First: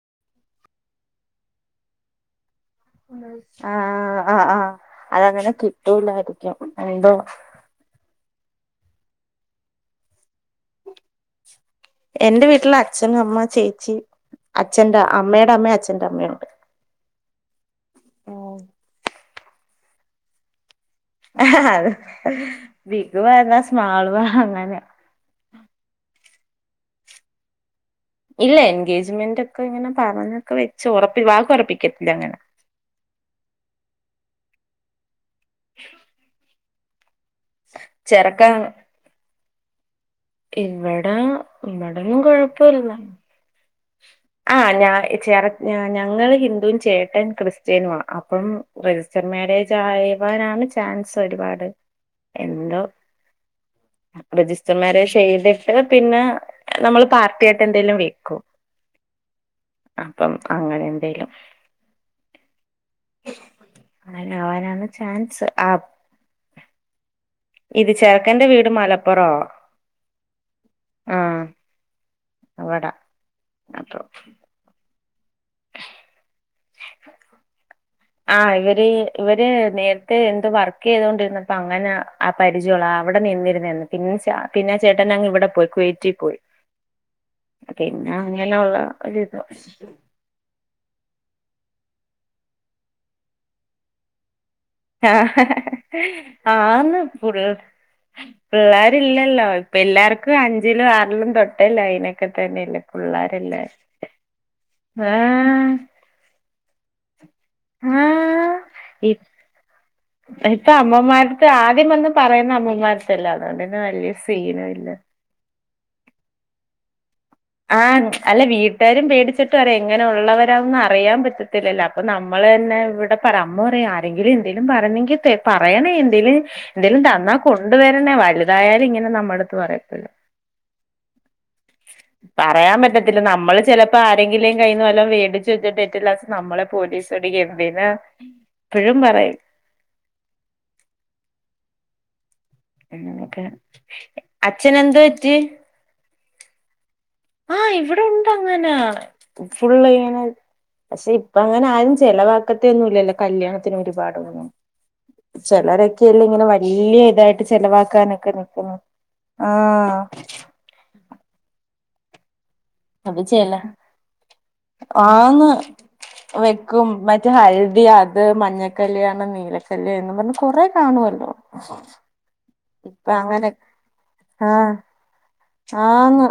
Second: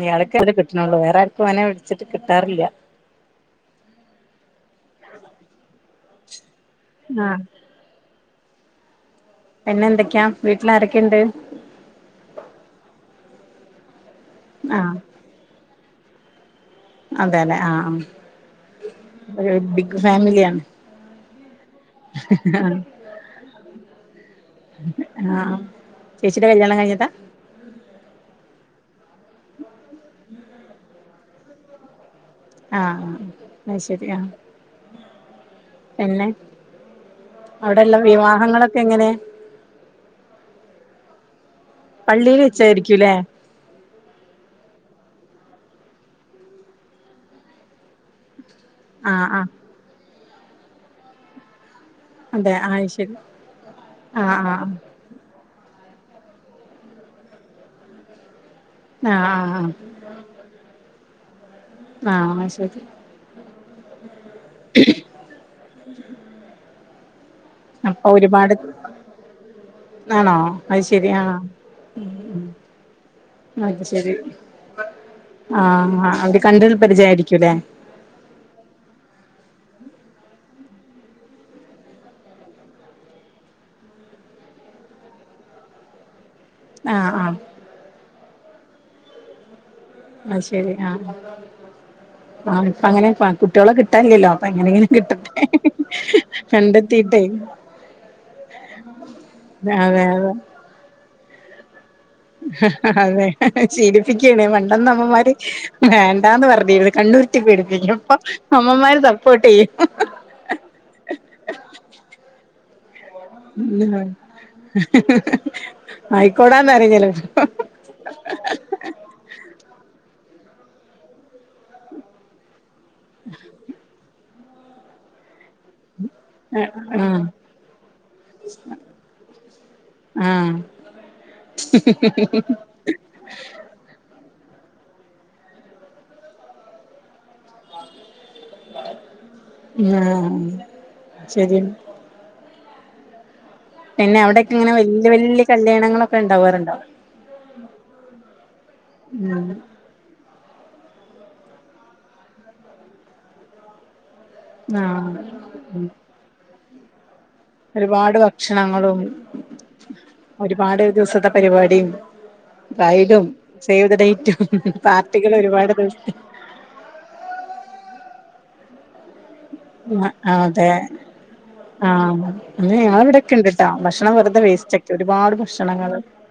ഇയാൾക്കെന്നെ കിട്ടണള്ളൂ വേറെ ആർക്കും അങ്ങനെ വിളിച്ചിട്ട് കിട്ടാറില്ല ആഹ് ആഹ് ആഹ് അതങ്ങനെ കിട്ടൂലായിരിക്കും എന്തോ പിന്നെ എന്തൊക്കെയാ വീട്ടിൽ ആരൊക്കെയുണ്ട് എന്റെ വീട്ടില് അച്ഛനും അമ്മ ചേച്ചി അച്ഛന്റെ അമ്മയുടെ അമ്മ അച്ഛന്റെ അമ്മയും അതെ ലെ ആഹ് ആഹ് ഒരു ബിഗ് ഫാമിലിയാണ് അത്‌ ബിഗ് ആണ് സ്‌മോളു ആ അങ്ങനെയ ആഹ് ആഹ് ചേച്ചിടെ കല്യാണം കഴിഞ്ഞതാ ഇല്ല എൻഗേജ്മെന്റ് ഒക്കെ ഇങ്ങനെ പറഞ്ഞൊക്കെ വെച്ച് ഉറപ്പി വാക്ക് ഉറപ്പിക്കത്തില്ലെ അങ്ങനെ ആഹ് ആഹ് ആഹ് അയ് ശരി ആഹ് പിന്നെ അവിടെള്ള ചെറുക്കൻ വിവാഹങ്ങളൊക്കെ എങ്ങനെ ഇവിടെ ഇവിടൊന്നും പള്ളിയിൽ കൊഴപ്പല്ല വെച്ചായിരിക്കൂല്ലേ ആഹ് ഞാ ചെർ ഞങ്ങള് ഹിന്ദുവും ചേട്ടൻ ക്രിസ്ത്യനുമാ അപ്പം ആ രജിസ്റ്റർ ആ മാരേജ് ആയവാനാണ് ചാൻസ് ഒരുപാട് അതെ ആ എന്തോ ശരി ആ ആ രജിസ്റ്റർമാരെജ് ചെയ്ത് ട്ട് പിന്നെ നമ്മള് പാർട്ടിയായിട്ട് എന്തെലും വെക്കും ആഹ് ആഹ് ആഹ് അപ്പം അങ്ങനെ എന്തേലും ആഹ് അയ് ശെരി അങ്ങനാവാനാണ് ചാൻസ് ആപ് അപ്പൊ ചെറുക്കന്റെ ഒരുപാട് വീട് മലപ്പുറോ ആണോ അയ്ശരി ആഹ് ഉം അവടാ ഉം അത് അപ്പൊ ശരി ആഹ് അവര് കണ്ട്ള്ള പരിചയായിരിക്കൂല്ലേ ആഹ് ഇവര് ഇവര് നേരത്തെ എന്ത് വർക്ക് ചെയ്തോണ്ടിരുന്നപ്പ അങ്ങനെ പരിചയുള്ള അവിടെ നിന്നിരുന്നന്ന് പിന്നെ ച പിന്നെ ചേട്ടൻ ഞങ്ങ ഇവിടെ പോയി കുവൈറ്റി പോയി ആഹ് ആഹ് പിന്ന അങ്ങനെയുള്ള ഒരിത് അയ്ശരി ആഹ് ആഹ് ഇപ്പ അങ്ങനെ കുട്ടികളെ കിട്ടാനില്ലല്ലോ അപ്പ എങ്ങനെങ്കിലും ആഹ് കിട്ടട്ടെ ആന്ന് കണ്ടെത്തീട്ടെ പുൾ പിള്ളേരില്ലല്ലോ പിള്ളാർക്ക് അതെ അതെ എല്ലാർക്കും അഞ്ചിലും ആറിലും തൊട്ടെ ലൈൻ അതെ ചിരിപ്പിക്കാണ് പണ്ടൊന്നും അമ്മമാര് ആഹ് വേ ണ്ടാന്ന് പറഞ്ഞിരുന്നു കണ്ണുരുട്ടി പേടിപ്പിക്കും പ്പൊ അമ്മമാര് സപ്പോർട്ട് ചെയ്യും. ഇപ്പ അമ്മമാരട്ത്ത് ആദ്യം വന്ന് പറയുന്ന അമ്മമാരട്തല്ലേ അതുകൊണ്ട് തന്നെ വല്യ ചെയ്യും സീനും ഇല്ല. ആയിക്കോടാന്നാ പറയല് ആഹ് അല്ല വീ ട്ടുകാരും പേടിച്ചിട്ട് പറയും എങ്ങനെ ഉള്ളവരാന്ന് അറിയാൻ പറ്റത്തില്ലല്ലോ അപ്പൊ നമ്മൾ തന്നെ ഇവിടെ പറ അമ്മ പറയാ ആരെങ്കിലും എന്തേലും പറഞ്ഞെങ്കി ത്തെ പറയണേ എന്തേലും ആഹ് എന്തേലും തന്നാ കൊണ്ട് വരണേ വലുതായാലും ഇങ്ങനെ നമ്മുടെ അടുത്ത് പറയത്തില്ല. മ്ഹ് മ്ഹ് മ്ഹ് പറയാൻ പറ്റ ത്തില്ല. പിന്നെ നമ്മള് ചെലപ്പോ ആരെങ്കിലും കയ്യിന്ന് വല്ലോം വേടിച്ചു വച്ചിട്ട് ഏറ്റവും ലാസ്റ്റ് നമ്മളെ പോലീസ് പിടിക്കും എന്തിനാ എപ്പഴും പറയും ആഹ് ശരി എന്നാ ഓകെ പിന്നെ അവിടൊക്കെ എങ്ങനെ വല്ല്യ വല്ല്യ കല്യാണങ്ങളൊക്കെ ണ്ടാവാറുണ്ടോ? ആഹ് ഇവിടെ ഉണ്ട് അങ്ങനെ ഉം ഫുള്ള് ഇങ്ങനെ പക്ഷെ ഇപ്പ അങ്ങനെ ആരും ചെലവാക്കത്തൊന്നുല്ലല്ലോ കല്യാണത്തിന് ഒരുപാടൊന്നും ആഹ് ചിലരൊക്കെ ഇല്ലെ ഇങ്ങനെ വലിയ ഇതായി ട്ട് ഒരുപാട് ചെലവാക്കാനൊക്കെ നിക്കുന്നു ഭക്ഷണങ്ങളും ആഹ് [unintelligible] ദിവസത്തെ പരിപാടിം അത് ബ്രൈഡും ചെല സേവ് ദ ഡേറ്റും പാർട്ടികൾ ആന്ന് ഒരുപാട് ദിവസത്തെ വെക്കും മറ്റേ ഹൽദി അത് മഞ്ഞക്കല്യാണം നീല ക [unintelligible] അതെ ആഹ് ന്ന് ഞാൻ ഇപ്പ വ്ട അങ്ങനെ നിക്ക്ണ്ട്ട്ടോ ഭക്ഷണം വെറുതെ ആഹ് വേസ്റ്റ ഒരുപാട് ഭ ആന്ന്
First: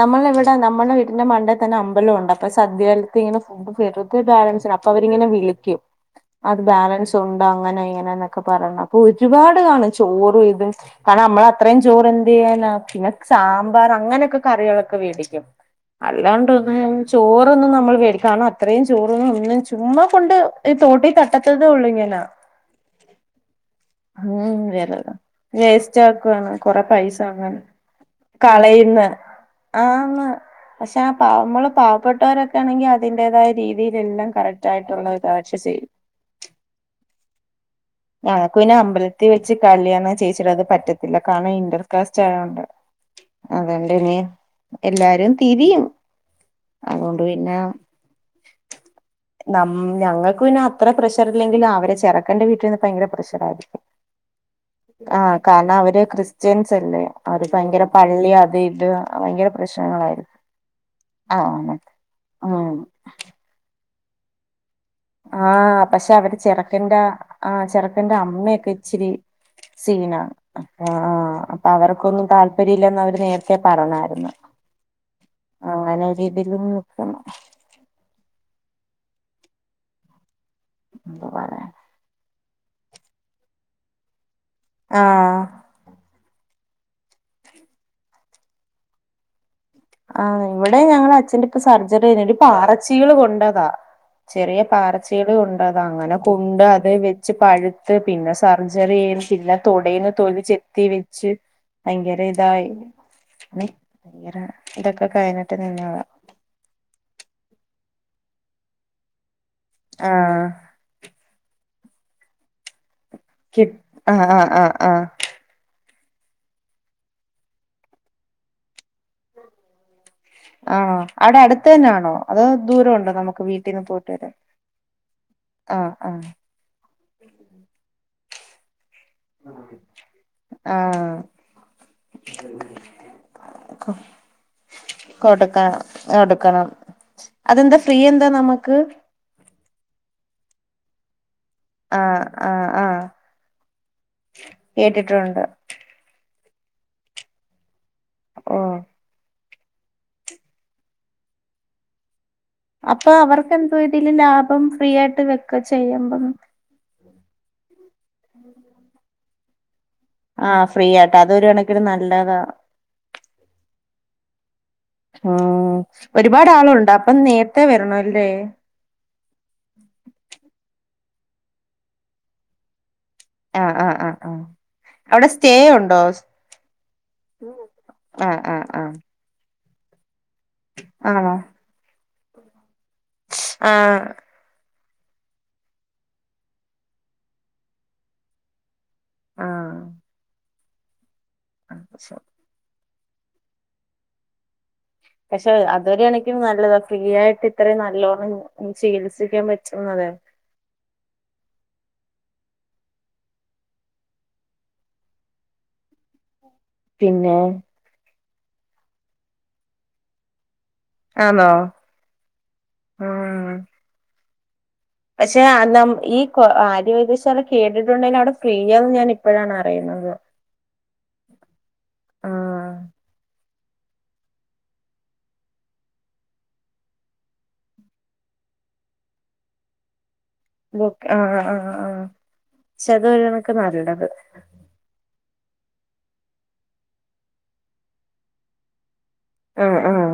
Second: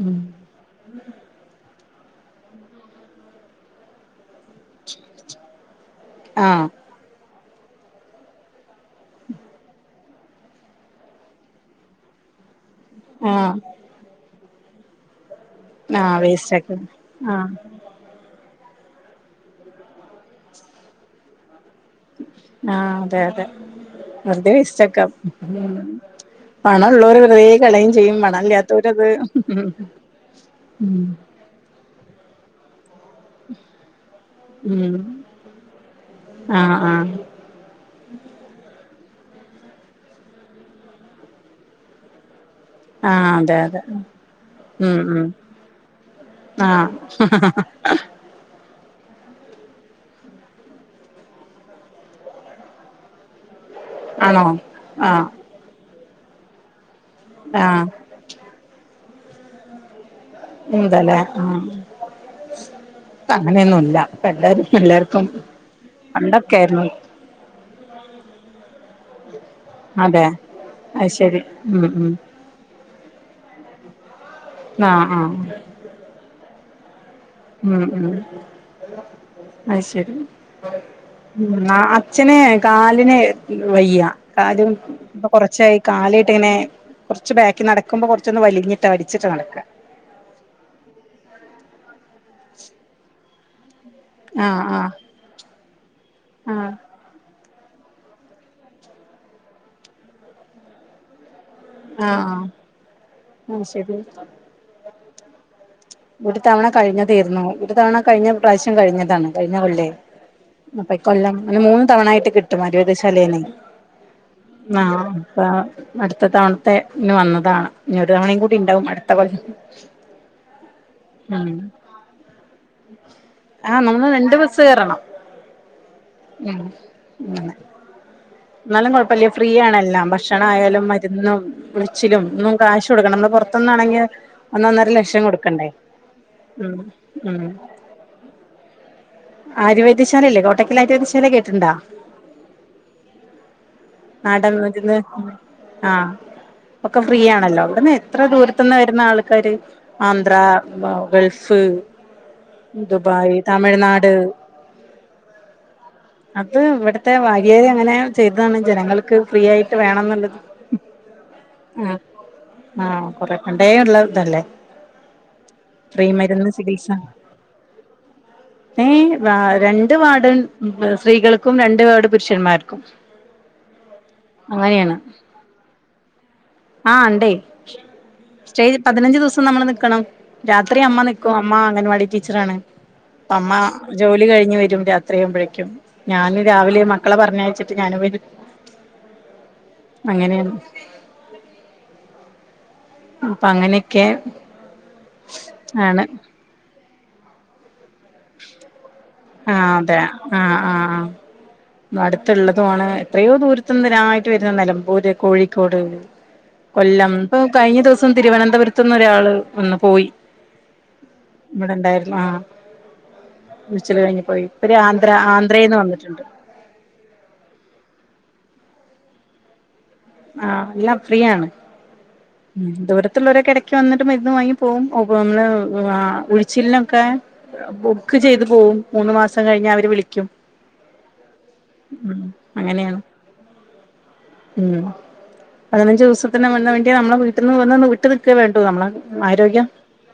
നമ്മളെ വെ ടെ നമ്മളെ വീട്ടിന്റെ മണ്ടേൽ തന്നെ അമ്പലം ഉണ്ട് അപ്പൊ സദ്യ കാലത്ത് ഇങ്ങനെ ഫുഡ് വെറുതെ ബാലൻസ് അപ്പൊ അവരിങ്ങനെ വിളിക്കും അത് ആഹ് ബാലൻസ് ഉണ്ട് അങ്ങനെ ഇങ്ങനെന്നൊക്കെ പറഞ്ഞ്. ഒരുപാട് കാണും ചോറും ഇതു കാരണം നമ്മള് അത്രേയും ചോറ് എന്ത് ചെയ്യാനാ പിന്നെ സാ ആഹ് [unintelligible] അങ്ങനൊക്കെ കറികളൊക്കെ വേടിക്കും ആഹ് വേസ്റ്റ് അല്ലാണ്ടൊന്ന് ആക്കും ആഹ് ചോറൊന്നും നമ്മൾ വേടിക്കാന് ഇത്രയും ചോറൊന്നും ഒന്നും ചുമ്മാ കൊണ്ട് ഈ തോട്ടി തട്ടത്തതേ ഉള്ളൂ ഞാൻ. ആഹ് അതെ അതെ വെർതെ ഉം വേസ്റ്റാക്ക വെറുതെ വേസ്റ്റ് ആക്കുവാണ് കൊറെ പൈസ പണള്ളോര് വെർതെ അങ്ങനെ കളയും ചെയ്യും പണം ഇല്ലാത്തോരത് കളയുന്ന് ആന്ന് പക്ഷെ ഉം ആ പാവ മ്മള് പാവപ്പെട്ടവരൊ ക്കെ ആണെങ്കിൽ അതിന്റേതായ രീതിൽ എല്ലാം ഉം കറക്റ്റായിട്ടുള്ള ഒരു [unintelligible] ചെയ്യും ആഹ് ആഹ് ആഹ് പിന്നെ അമ്പലത്തി വെച്ച് കല്യാണം ചേച്ചിടത് പറ്റത്തില്ല കാരണം ഇന്റർകാസ്റ്റ് ആയൊണ്ട്. ആഹ് അതെ അതെ അതോണ്ടെന്നി ഉം ഉം എല്ലാരും തിരിയും. ആഹ് അതുകൊണ്ട് പിന്നെ നം ഞങ്ങൾക്ക് പിന്നെ അത്ര പ്രഷർ ഇല്ലെങ്കിലും അവര് ചെറ്ക്കന്റെ വീട്ടിന്ന് ഭയങ്കര പ്രഷ ഷറായിരിക്കും ആണോ ആഹ് കാരണം അവര് ക്രിസ്ത്യൻസ് അല്ലേ അവര് ആഹ് ഭയങ്കര പള്ളി അത് ഇത് ഭയങ്കര പ്രശ്നങ്ങളായിരുന്നു എന്താല്ലേ ആഹ് ഉം ഇപ്പോ അങ്ങനൊന്നൂല്ല ഇപ്പോ എല്ലാരും എല്ലാര് ആഹ് പഷെ അവര് ചെറുക്കന്റെ ആഹ് ചെറുക്കന്റെ അമ്മയൊക്കെ ഇച്ചിരി അതെ സീനാണ് അത് ആഹ് ശരി അപ്പൊ ഉം ഉം അവർക്കൊന്നും താൽ ല്പര്യയില്ലാന്ന് അവര് നേരത്തെ പറഞ്ഞായിരുന്നു ആഹ് ആഹ് അങ്ങനെ ഒരിതിലും നിക്കണം ഉം ഉം അയ്ശെരി എന്ത് പറയാൻ ഇന്നാ അത് അച്ഛന് കാലിന് വയ്യാ കാലും ഇപ്പൊ ആഹ് കൊറച്ചായി കാലിട്ടിങ്ങനെ കൊറച്ച് ബാക്കി നടക്കുമ്പോ കൊറച്ചൊന്ന് വലിഞ്ഞിട്ടാ വലിച്ചിട്ടാ നടക്കാ ആഹ് ഇവിടേം ഞങ്ങളെ അച്ഛന്റെ ഇപ്പം സർജറി കഴിഞ്ഞു ഒരു പാറച്ചീള് കൊണ്ടതാ ചെറിയ ആഹ് ആഹ് പാറച്ചീള് കൊണ്ടതാ അങ്ങനെ കൊണ്ട് ആഹ് അ ത് വെച്ച് പഴുത്ത് പിന്നെ സർജറി ചെ പിന്നെ തൊടേന്ന് തൊലി ചെത്തി വെച്ച് ഭയങ്കര ആഹ് ഇതായി ആഹ് [unintelligible] ശരി ഭയങ്കര ഇതൊക്കെ കഴിഞ്ഞിട്ട് നിന്നെതാ ഒരു തവണ കഴിഞ്ഞതേര്ന്നു ഒരു തവണ കഴിഞ്ഞ പ്രാവശ്യം കഴിഞ്ഞതാണ് കഴിഞ്ഞ കൊല്ലേ ആഹ് അപ്പൊ ഈ കൊല്ലം അങ്ങനെ മൂന്ന് തവണ ആയിട്ട് കിട്ടും ആര്യവൈദ്യശാലേന്നെ ആഹ് അപ്പം അടുത്ത തവണത്തെ ഇന്ന് വന്നതാണ് ഇനി ഒരു തവണയും കൂടി ഇണ്ടാവും അടുത്ത കൊല്ലം ആഹ് അവിടെ ഉം അടുത്ത് തന്നാണോ അതോ ദൂരൊണ്ടോ നമുക്ക് വീട്ടിന്ന് ആഹ് പോയിട്ട് നമ്മള് വെരാൻ രണ്ട് ബസ്സ് കേറണം ആഹ്- ആഹ് ഉം അങ്ങനെ എന്നാലും കൊഴപ്പെല്ല്യാ ഫ്രീ ആണെല്ലാം ഭക്ഷണ ആയാലും ആഹ് മരുന്നും ഉഴിച്ചിലും ഒന്നും കാശ് കൊടുക്കണ്ട നമ്മള് പൊറത്ത്ന്നാണെങ്കെ ഒന്നൊന്നര ലക്ഷം കൊടുക്കണ്ടേ കൊടുക്കണം കൊടുക്കണം ഉം ഉം അതെന്താ ഫ്രീ എന്താ നമുക്ക് ആര്യവൈദ്യശാലല്ലേ കോട്ടക്കൽ ആര്യവൈദ്യശാല കേട്ടിട്ട്ണ്ടാ ആഹ് ആഹ് ആഹ് നാടൻ മരുന്ന് കേട്ടിട്ടുണ്ട് ആഹ് ഒക്കെ ഫ്രീ ആണല്ലോ എവിടുന്ന് എത്ര ദൂരത്ത്ന്ന് ഓഹ് വെരുന്ന് ആൾക്കാര് ആന്ധ്രാ ബ ഗൾഫ് അപ്പൊ ദുബായ് അവർക്ക് എന്താ തമിഴ്നാട് ഇതില് ലാഭം ഫ്രീ ആയിട്ട് വെക്ക ചെയ്യുമ്പം അത് ഇവിടുത്തെ വകയില് അങ്ങനെ ചെയ്തതാണ് ജനങ്ങൾക്ക് ഫ്രീ ആയിട്ട് വേണന്ന്ള്ള ആഹ് ഫ്രീ ആയിട്ട് അതൊരു കണക്കിന് നല്ലതാ ആഹ് കൊറെക്കണ്ടേ പണ്ടേ ഇള്ള ഇതല്ലേ ആഹ് ഫ്രീ ഒരുപാട് മരുന്ന് ചികിത്സ ആളൊണ്ട് അപ്പം നേരെത്തെ വെരണം അല്ലേ ഏഹ് വാ രണ്ട് വാർഡൺ സ്ത്രീകൾക്കും രണ്ട് വാർഡ് പുരുഷന്മാർക്കും ആഹ് ആഹ് ആഹ് ആഹ് അങ്ങനെയാണ് അവിടെ സ്റ്റേ ഒണ്ടോ? ആഹ് ഇണ്ടേ സ്റ്റേ ആഹ് ആഹ് പതിനഞ്ച് ദിവസം നമ്മള് നിക്കണം രാത്രി അമ്മ നിക്കും ആണോ അമ്മ അംഗൻവാടി ടീച്ചറാണ് അപ്പ അമ്മ ആഹ് ജോലി കഴിഞ്ഞ് വെരും രാത് ത്രിയാവുമ്പഴേക്കും ഞാന് രാവിലെ മക്കളെ പറഞ്ഞയച്ചിട്ട് ഞാനും വെരും ആഹ് അങ്ങനെയാണ് [unintelligible] അപ്പൊ അങ്ങനെയൊക്കെയാ പക്ഷെ അത് ഒരു കണക്കിന് നല്ലതാ ഫ്രീ ആയിട്ട് ഇത്രയും നല്ലോ ണം ചികിത്സിക്കാൻ ആഹ് പറ്റുന്നറിയാ ആഹ് ആഹ് അടുത്തുള്ളതുവാണ് എത്രയോ ദൂരത്ത്ന്ന് ഇതിനായിട്ട് വെരുന്ന് നിലമ്പൂര് കോഴിക്കോട് കൊല്ലം പിന്നെ ഇപ്പൊ കഴിഞ്ഞ ദിവസം തിരുവനന്തപുരത്തുന്ന് ഒരാള് ഒന്ന് പോയി ആണോ വടെണ്ടായിര്ന്നു. ആഹ് ഉം ഉഴിച്ച്ല് കഴിഞ്ഞ് പോയി ഇപ്പൊരാന്ധ്ര ആന്ധ്രേന്ന് വന്ന്ട്ട്ണ്ട്. ക്കൊ ആഹ് ആര്യവൈദ്യശാല കേട്ടിട്ടുണ്ടേലവടെ ഫ്രീയാന്ന് ഞാനിപ്പഴാണറിയണത്. ആഹ് എല്ലാം ഫ്രീയാണ്. ഉം ആഹ് ദൂരത്ത്ള്ളൊരൊക്കെ എടക്ക് വന്ന്ട്ട് മെര്ന്ന് വാങ്ങി പോവും. ഓ [unintelligible] നമ്മളെ ആഹ് ഉഴിച്ച്ൽനൊക്കെ ബുക്ക് ചെയ്ത് പോവും മൂന്ന് മാസം കഴിഞ്ഞാ അവര് വിളിക്കും. ബുക്ക് ആഹ് ആഹ് ആഹ് ഉം അങ്ങനെയാണ് ക്ഷത് [unintelligible] നമ്മക്ക് നല്ലത്. ഉം പതിനഞ്ച് ദിവസത്തിന് മെര്ന്ന് വേണ്ട്യേ അമ്മളെ വീട്ട്ന്ന് വന്ന് വ്ട്ട് നിക്കേ വേണ്ടൂ അമ്മള [unintelligible] ഉം ആരോഗ്യം ആഹ് ആഹ്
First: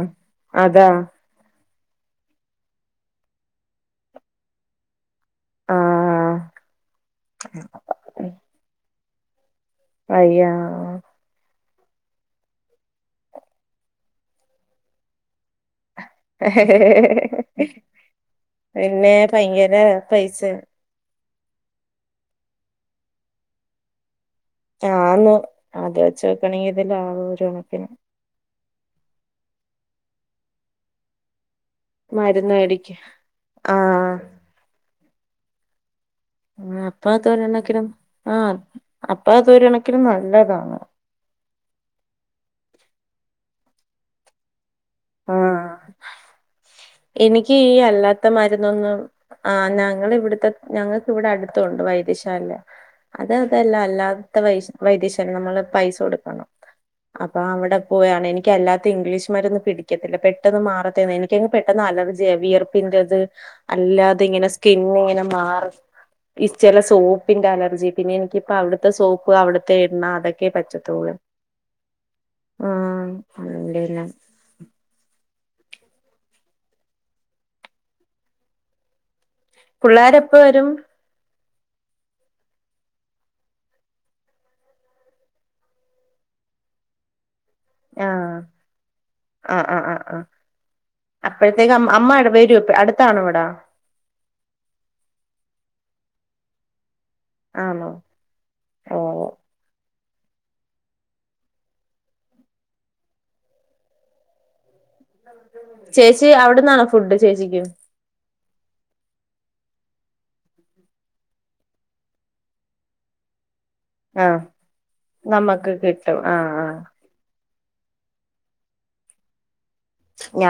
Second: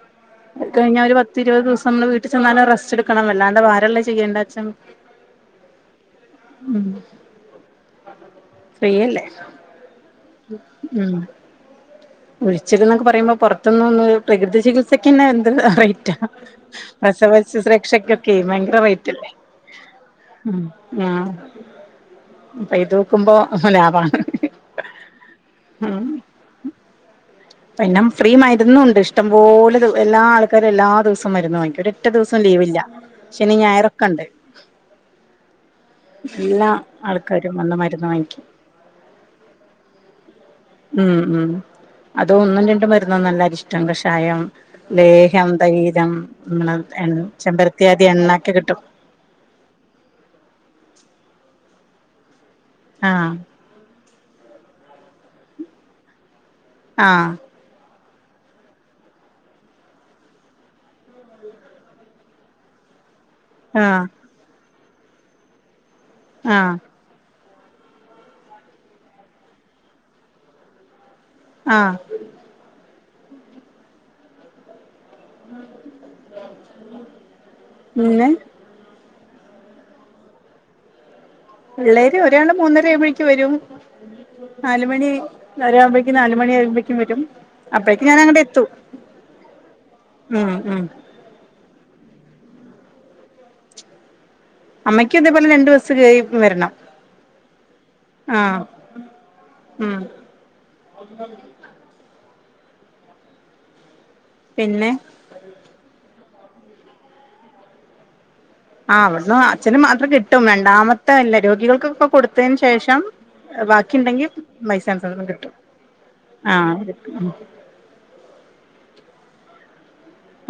അതാ കഴിഞ്ഞാ ഒരു പ ത്തിരുവത് ദിവസം അമ്മള് വീട്ടി ചെന്നാല് റെസ്റ്റ്ട്ക്കണം. വല്ലാണ്ട് ഭാരൊള്ളെ ചെയ്യേണ്ടച്ചാ മതി. ആഹ് ഉം ഫ്രീയല്ലേ. വയ്യാ ഉം ഉഴിച്ചിൽന്നൊക്കെ പറയുമ്പോ പൊറത്ത്ന്ന് വന്ന് പ്രകൃതി ചികിത്സക്കെന്നെ എന്ത് റെയ്റ്റാ. പ്രസവ ശുശ്രൂ രക്ഷക്കൊക്കെ ഭയങ്കര പിന്നെ റെയ്റ്റല്ലേ. ഭയങ്കര പൈസ ഉം ആഹ് അപ്പൊ ഇതോക്കുമ്പൊ ലാഭാണ്. ആന്ന് ആത് ഉം വെച്ച് നോക്കാണെങ്കി ഇത് ലാഭകരാണ്. പിന്നെ ഫ്രീ മര്ന്നുണ്ട് ഇഷ്ടം പോലെ ത് എല്ലാ ആൾക്കാരു എല്ലാ ദിവസം മര്ന്ന് വാങ്ങിക്കും. ഒരെ റ്റ ദിവസം മരുന്ന് ലീവില്ല മേടിക്കും ശനിം ആഹ് ഞായറൊക്കെണ്ട്. ഉം വന്ന് അപ്പാത്തൊരെണക്കിലും മരുന്ന് വാങ്ങിക്കും ആഹ് അപ്പാത്തൊരെകണക്കിലും നല്ലതാ. ഉം ഉം അത് ഒന്നും രണ്ടും മര്ന്നൊന്നല്ല അരിഷ്ടം, കഷായം ലേഹം, ആഹ് തൈലം അമ്മള് എൺ എനിക്ക് ഈ ചെമ്പരത്ത്യാദി അല്ലാത്ത എണ്ണക്കെ കിട്ടും. മരുന്നൊന്നും ആഹ് ഞങ്ങള് വ്ട്ത്തെ ഞങ്ങക്ക് വ്ടെ അട്ത്തൊണ്ട് വൈദ്യശാല. ആഹ് അതാര് തല്ല അല്ലാത്ത വൈശ് വൈദ്യശാല അമ്മള് പൈസൊട്ക്കണം ആഹ് അപ്പൊ അവടെ കോയാണെനിക്ക് അല്ലാത്ത ഇംഗ്ലീഷ് മര്ന്ന് പിടി ക്ക്യത്തില്ല പെട്ടെന്ന് മാറത്തൊ എനിക്കങ്ങ് പെട്ടെന്ന് അലർജിയ വിയർപ്പിൻ്റെത് ആഹ് അല്ലാതെ ങ്ങനെ സ് കിങ്ങ് ങ്ങനെ മാറും ഈ ആഹ് ചെലെ സോ പ്പിന്റെ അലർജി പിന്നെ എനിക്കിപ്പോ അവ്ട്ട്ത്തെ സോപ്പ് അവ്ട്ത്തെ എണ്ണ അതൊക്കെ പറ്റതൊള്ളു. ആഹ് ആഹ് [unintelligible] പിന്നെ പിള്ളാരെപ്പവരും പിള്ളേര് ഒരാള് മൂന്നരാവുമ്പഴേക്ക് വെരും. നാലുമണി ഒരാമ്പഴേക്കും നാലുമണ്യാവുമ്പഴ്ക്കും വെരും. അപ്പഴേക്ക് ആഹ് ഞാനങ്ങടെത്തു. ആഹ് ആഹ് ആഹ് ആഹ് ഉം ഉം അപ്പഴത്തേക്ക് അം അമ്മാടെ വെരു പ് അട്ത്താണ് വടാ അമ്മയ്ക്കി തേപോലെ രണ്ട് ബസ്സ് കേറി വരണം. ആന്നോ ആഹ് ഉം പിന്നെ ചേച്ചി അവ്ട്ന്നാണോ ഫുഡ് ചേച്ചിക്ക്‌? ആഹ് ഇവട്ന്ന് അച്ഛന് മാത്രം കിട്ടും. രണ്ടാമത്തെ അല്ല രോഗികൾക്ക് ക്ക് കൊട്ത്തെയ്ന് ശേഷം ബാക്കിണ്ടെങ്കി ആഹ് ബൈസ്റ്റാ [unintelligible] കിട്ടും. നമ്മക്ക് കിട്ടും ആഹ് ആ ആഹ് ഒര് ഉം.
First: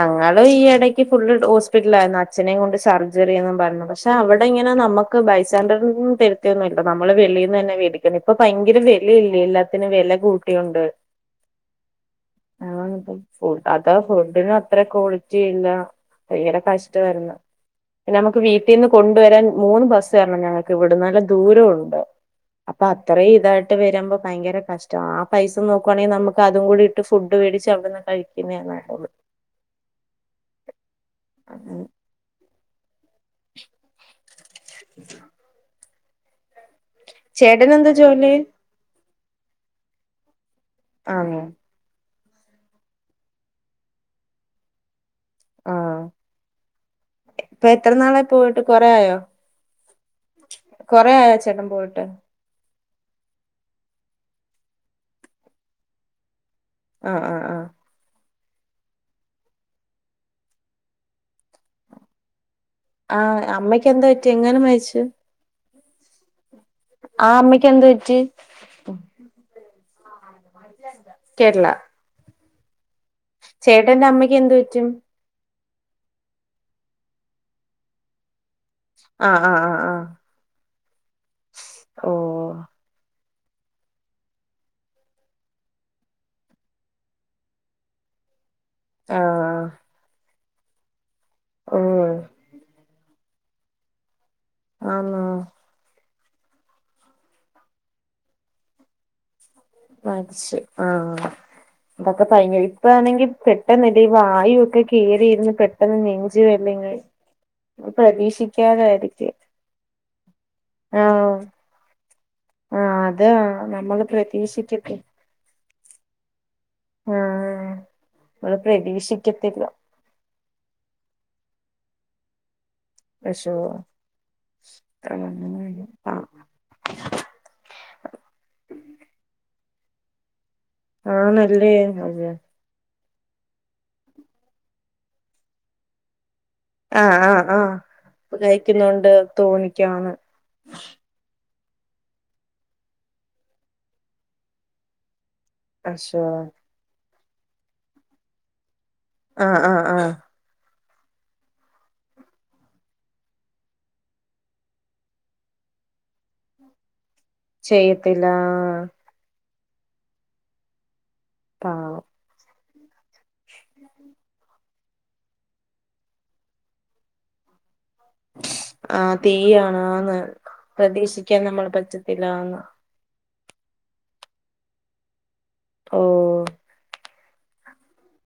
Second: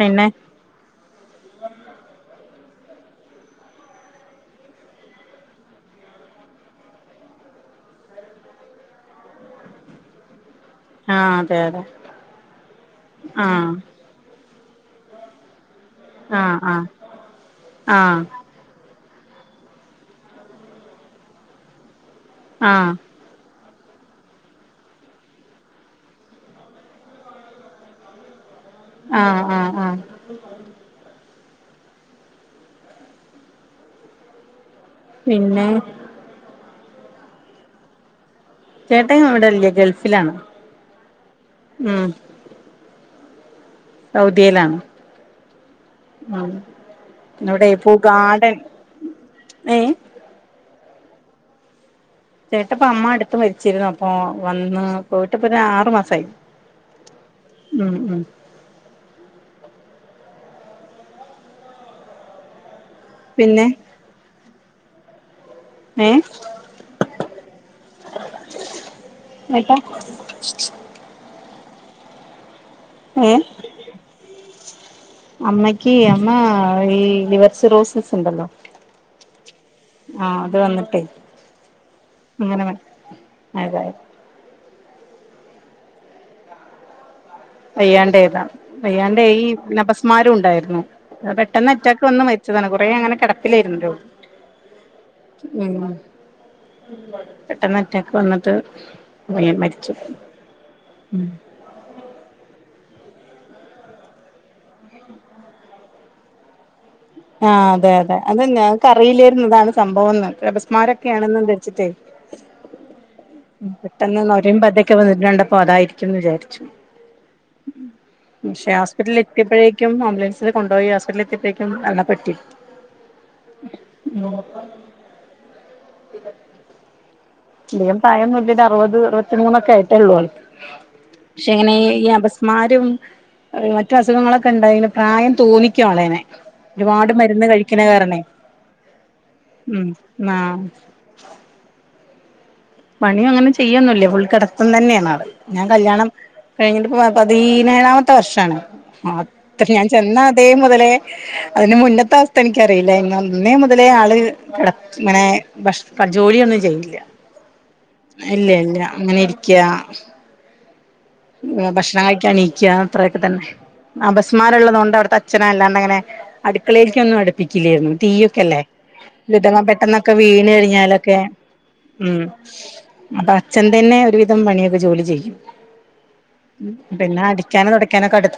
പിന്നെ ഈ എട ക്ക് ഫുള്ള് ഹോസ്പിറ്റലായിരുന്നു അച്ഛനേം കൊണ്ട് സർജറി എന്നും പറഞ്ഞ് പക്ഷെ അവടെ ഇങ്ങനെ നമക്ക് ബൈ സ്റ്റാൻ്റേ [unintelligible] തെ [unintelligible] നമ്മള് വെളിൽന്ന് തന്നെ വേടിക്കണം ഇപ്പൊ ഭയങ്കര വിലയില്ലേ എല്ലാത്തിനും വില കൂട്ടിയൊണ്ട് ആഹ് അതെ അതെ ആഹ് [unintelligible] ഫുഡിനും അത്ര ക്വാളിറ്റി ഇല്ല ആഹ് ഭയങ്കര ആഹ് കഷ്ടമായിരുന്നു പിന്ന ആഹ് നമുക്ക് വീ വീട്ടിന്ന് കൊണ്ടുവരാൻ മൂന്ന് ബസ്സ് കയറണം ഞങ്ങൾക്ക് ഇവിടെ നല്ല ദൂരമുണ്ട് അപ്പൊ ആഹ് ഇത്രയും ഇതായിട്ട് വരുമ്പോൾ ഭയങ്കര കഷ്ട ആ പൈസ നോക്കുവാണെങ്കിൽ നമുക്ക് അതും കൂടി ഇട്ട് ഫുഡ്ടിച്ച് അവിടുന്ന് കഴ പിന്നെയല്ല ആഹ് ആഹ് ആഹ് ഉം [inaudible] പിന്നെ ചേട്ടനാന്താ ജോലി ചേട്ടൻ ഇവിടെല്ല ഗൾഫിലാണ് ആന്നോ ഉം സൗദിയിലാണ് ആഹ് ഉം ഇവിടെ ഇപ്പൊ ഇപ്പോ എത്ര നാളായി ഗാർഡൻ പോയിട്ട് കൊറേ ആയോ ഏ കൊറെ ആയോ ചേട്ടൻ പോയിട്ട് ചേട്ടപ്പ അമ്മ അടുത്ത് മരിച്ചിരുന്നു അപ്പൊ വന്ന് പോയിട്ടപ്പ ആറു മാസയി ആഹ് ആഹ് ആഹ് ഉം ഉം ആഹ് പിന്നെ അമ്മയ്ക്ക് എന്താ പറ്റി എങ്ങനെ മരിച്ചു ഏഹ് ആ അമ്മയ്ക്ക് എന്ത്‌ പറ്റി ഏട്ടാ കേരള ഏഹ് ചേട്ടന്റമ്മക് എന്തു പറ്റി അമ്മയ്ക്കി അമ്മാ ഈയ് ലിവർ സിറോസിസ് ഒണ്ടല്ലോ ആഹ് ആഹ് ആഹ് ആഹ് ആഹ് അത് വന്നിട്ടെ ഓ അങ്ങനെ ആയതാ വയ്യാണ്ടേയ്താ വയ്യാണ്ടേയി ആഹ് പിന്നേ അബസ്മാരും ഉണ്ടായിരുന്നു പെട്ടെന്ന് ഓ അറ്റാക്ക് വന്ന് മരിച്ചെതാണ് കുറേ അങ്ങന കെടപ്പിലേരുന്നു രോ ആന്നോ മ്മ് പെട്ടെന്നറ്റാക്ക് വന്നട്ട് അങ്ങ് മരി അത് ശരി ആഹ് അതൊക്ക കഴിഞ്ഞ് പോയി ഇപ്പാന്നെങ്കി പെട്ടെന്നല്ലേ ഈ വായു ഒക്കെ കേറിയിരുന്ന് പെട്ടന്ന് നെഞ്ച് വെലങ്ങി ആഹ് അതെ അതെ അതന്നെ ഞങ്ങക്ക് അറിയില്ലേരുന്ന് ഇതാണ് സംഭവംന്ന് ആഹ് അഭസ്മാരൊക്കെയാണെന്ന് വെച്ചിട്ടേ ആഹ് അതാ നമ്മള് പെട്ടന്ന് നൊരേം പതെക്കെ പ്രതീക്ഷിക്കത്തി വന്നത് കണ്ടപ്പ അതായിരിക്കുംന്ന് വിചാരിച്ചു ആഹ് നമ്മള് പക്ഷേ പ്രതീക്ഷിക്കത്തില്ല ഹോസ്പിറ്റലിലെത്തിയപ്പെഴേക്കും ആംബുലൻസ് കൊണ്ടോയി ഹോസ്പിറ്റലെത്തിയപ്പെഴേക്കും മരണപ്പെട്ടി അശ്ശോ [unintelligible] ആഹ് പിന്നേ പ്രായം നോക്കിട്ട് അറുവത് അറുവത്തിമൂനൊക്കെ ആയിട്ടൊള്ളൂ ആൾക്ക് പക്ഷേ ഇങ്ങനെ ഈയ് ഈ അയ്യോ അപസ്മാരും മറ്റ് അസുഖങ്ങളൊക്ക ഒണ്ടായ്ന് പ്രായം തോന്നിക്കുവാളേനെ ഒരുപാട് ആഹ് ആഹ് മരുന്ന് ആഹ് കഴിക്കണ കാരണേ കഴിക്കുന്നോണ്ട് തോന്നിക്കാന്ന് മ്മ് ആഹ് പണിയങ്ങനെ ചെയ്യൊന്നുല്ല്യ ഫുൾ കെടത്തം തന്നെയാണാള് ഞാൻ കല്യാണം പശോ കഴിഞ്ഞ്ട്ട്പ്പ പ പതീനേഴാമത്തെ വർഷാണ് ആഹ് അത്തറീം ആഹ് ഞാൻ ആഹ് ചെന്ന അതേ മുതെലേ അതിന് മുന്നത്തെ അവസ്ഥ എനിക്കറിയില്ല എങ്ങനേന്ന് ഇന്നേ മുതലേ ആള് കെട ഇങ്ങനേ ഭഷ് കട് ജോലിയൊന്നും ചെയ്യൂല്ല്യ ചെയ്യത്തില്ല ഇല്ല്യ ഇല്ല്യ ഇങ്ങനെ ഇരിക്ക്യാ ന്നെ പാവം ഭക്ഷണം കഴിക്കാൻ ണീക്ക്യാ അത്രയൊക്ക തന്നെ അബസ്മാരം ഇള്ളതോണ്ട് അവിട്ത്തച്ഛന് വല്ലാണ്ട് അങ്ങനെ അടുക്കളേൽക്ക്യൊന്നും അട് പ്പിക്കില്ല്യാര്ന്നു തീയൊക്കെ അല്ലേ ആ ല് ഇതെങ്ങാ പെട്ടെന്നൊക്കെ തീയാണാന്ന് വീണ് കഴിഞ്ഞാലൊക്കെ പ്രതീക്ഷിക്കാൻ നമ്മൾ ഉം പറ്റത്തില്ലാന്ന് അപ്പ അച്ഛൻ തന്നെ ഒരുവിധം പണിയൊക്കെ ജോലി ചെയ്യും ഓഹ് ഉം പിന്നെ അടിക്ക്യാനും തൊടയ്ക്കാനൊക്കെ അട്ത്